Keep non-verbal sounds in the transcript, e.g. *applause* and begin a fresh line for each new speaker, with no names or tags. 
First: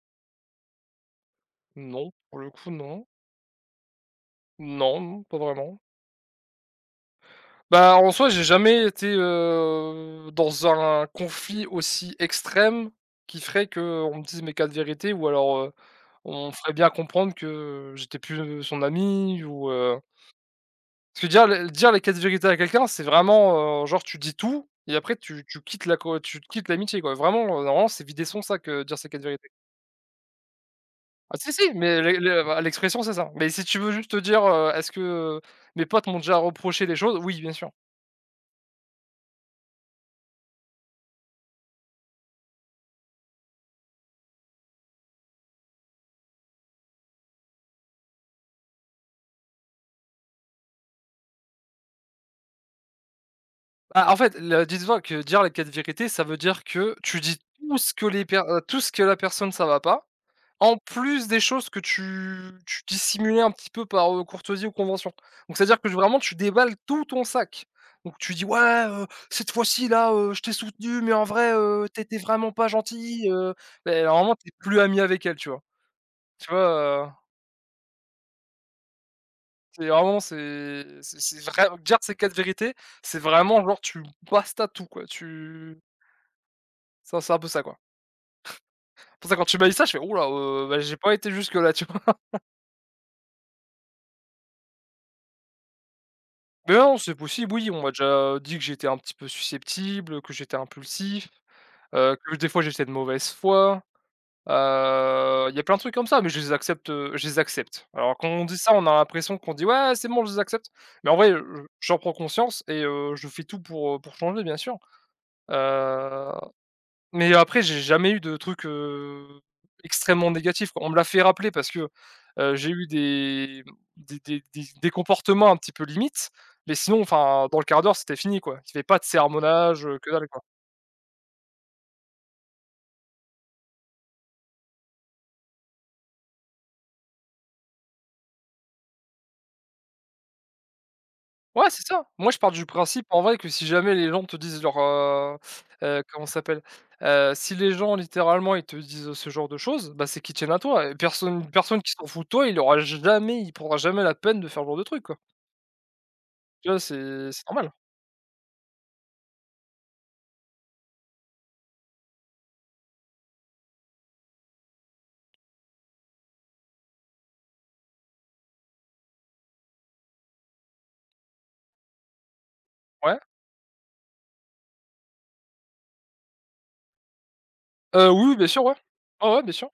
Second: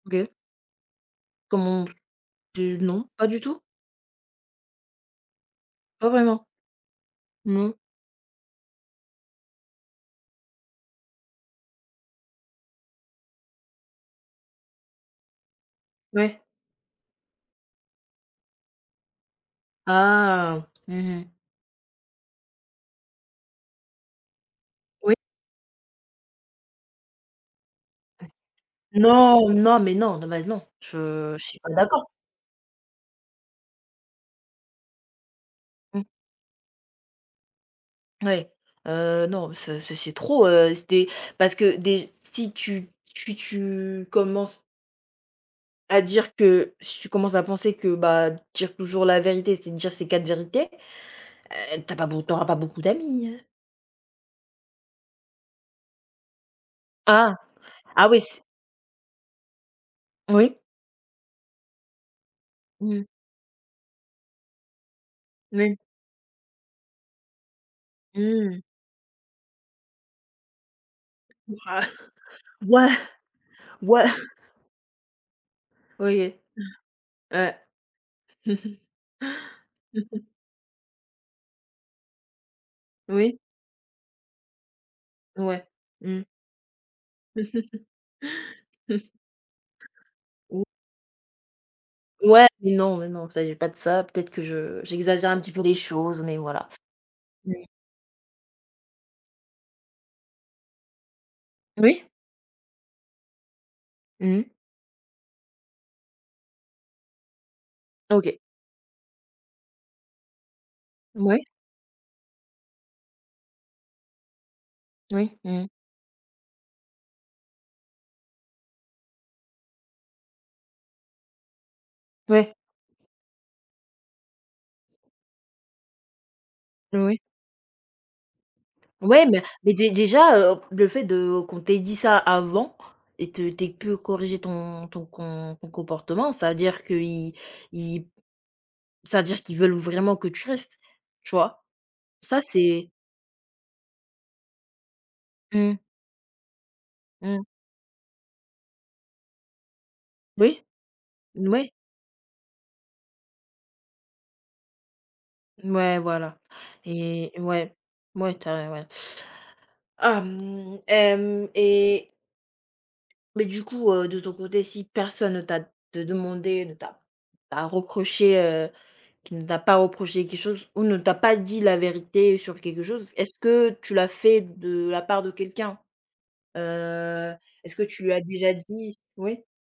OK. Comment
Non, pour le coup,
tu
non.
non. Pas du tout?
Non m pas vraiment.
Pas vraiment? Non.
Bah en soi, j'ai jamais été, heu, dans un conflit aussi extrême qui ferait qu'on me dise mes 4 vérités ou alors, heu,
Ouais.
on me ferait bien comprendre que j'étais plus son ami ou heu
Ah. Mmh
Tu veux
mh.
dire les dire les 4 vérités à quelqu'un, c'est vraiment, heu, genre tu dis tout et
Oui.
après tu tu quittes la co tu quittes l'amitié quoi, vraiment, heu, normalement, c'est vider son sac, heu, dire ses 4
Non,
vérités.
non, mais non, non mais non. Je
Ah
je
si,
suis pas
si, mais
d'accord.
l' l' la l'expression c'est ça, mais si tu veux juste dire heu: «Est-ce que mes
Mmh.
potes m'ont déjà reproché des choses?» Oui bien sûr.
Oui. Heu non, ce ce c'est trop, heu. Si tu es, parce déj si tu tu tu commences à dire que si tu commences à penser que, bah, dire toujours la vérité, c'est de dire ces 4 vérités, heu, tu as pas beauco tu auras beaucoup d'amis, hein.
Bah en fait le dis toi que dire les 4 vérités ça veut dire que tu
Ah!
dis tout ce que
Ah oui
les per
c'
heu, tout ce que la personne ça va pas,
Oui.
en plus des choses que tu tu
Mmh.
dissimulais un petit peu par, heu, courtoisie ou convention. Donc
Oui.
c'est-à-dire que vraiment tu déballes tout ton sac. Donc tu dis:
Mmh.
«Ouais, heu, cette fois-ci, là, heu, je t'ai soutenu mais en
Hourra!
vrai, heu, tu étais
*chuckles*
vraiment pas
Ouah!
gentil, heu». Ben
Ouah!
normalement, tu es plus ami avec elle, tu vois?
OK.
Tu vois? Heu.
*chuckles* Ouais.
C'est vraiment c'est c'est c'est vrai dire ses 4 vérités, c'est
Oui.
vraiment genre tu basta tout, quoi,
Ouais.
tu
Mmh.
Ça, c'est un peu ça, quoi.
*laughs*
*chuckles* Pour ça quand tu m'as dit ça, je fais: «Houlà,
Mmh.
heu, ben j'ai pas été jusque-là,» tu vois? *chuckles*
Ouais. Mais non, mais non, il s'agit pas de ça. Peut-être que je j'exagère un petit peu les choses, mais voilà.
Beh non, c'est possible,
Mmh.
oui, on m'a déjà dit que j'étais un petit peu susceptible, que j'étais impulsif,
Oui.
heu, que des fois, j'étais de mauvaise foi,
Mmh mh.
heu, il y a plein de trucs comme ça, mais je les accepte, heu, je les accepte. Alors
Ah
quand
OK.
on dit ça, on a l'impression qu'on dit: «Ouais, c'est bon, je les accepte». Mais en vrai,
Mouais.
heu, je j'en prends conscience et heu, je fais tout pour, heu, pour changer, bien sûr,
Oui. Mmh mh.
heu. Mais après, j'ai jamais eu de trucs, heu, extrêmement négatifs. On me l'a fait rappeler parce que,
Ouais.
heu, j'ai eu des, mmh, des des des des comportements un petit peu limite, mais sinon,
Oui.
enfin, dans le 1/4 d'heure, c'était fini quoi. C'était pas de
Ouais, mais mais
sermonages,
dé
que dalle,
déjà,
quoi.
heu, le fait de qu'on t'ait dit ça avant et te t'aies peu corriger ton ton com ton comportement, c'est-à-dire qu'ils ils c'est-à-dire qu'ils veulent vraiment que tu restes, tu vois?
Ouais, c'est ça. Moi je
Ça
pars du
c'est
principe, en vrai, que si jamais les gens te disent leur, heu
Mmh.
heu, comment ça s'appelle? Heu,
Mmh.
si les gens, littéralement, ils te disent ce genre de choses, bah c'est qu'ils tiennent à
Moui.
toi et personne une
Mouais.
personne qui s'en fout de toi, il aura jamais il prendra jamais la peine de faire ce genre de truc, quoi.
Mouais, voilà.
Tu vois? C'est
Et
c'est normal.
ouais, mouais tu as ouais. Ah mmh. Hem, et Mais du coup, heu, de ton côté, si personne ne t'a de demandé ne t'a t'a reproché, heu qui ne t'a pas reproché quelque chose ou ne t'a pas dit la vérité sur quelque chose,
Ouais.
est-ce que tu l'as fait de la part de quelqu'un? Heu, est-ce que tu
Heu,
lui as
oui, oui, bien
déjà
sûr, ouais.
dit
Ouais, ouais,
oui?
bien sûr.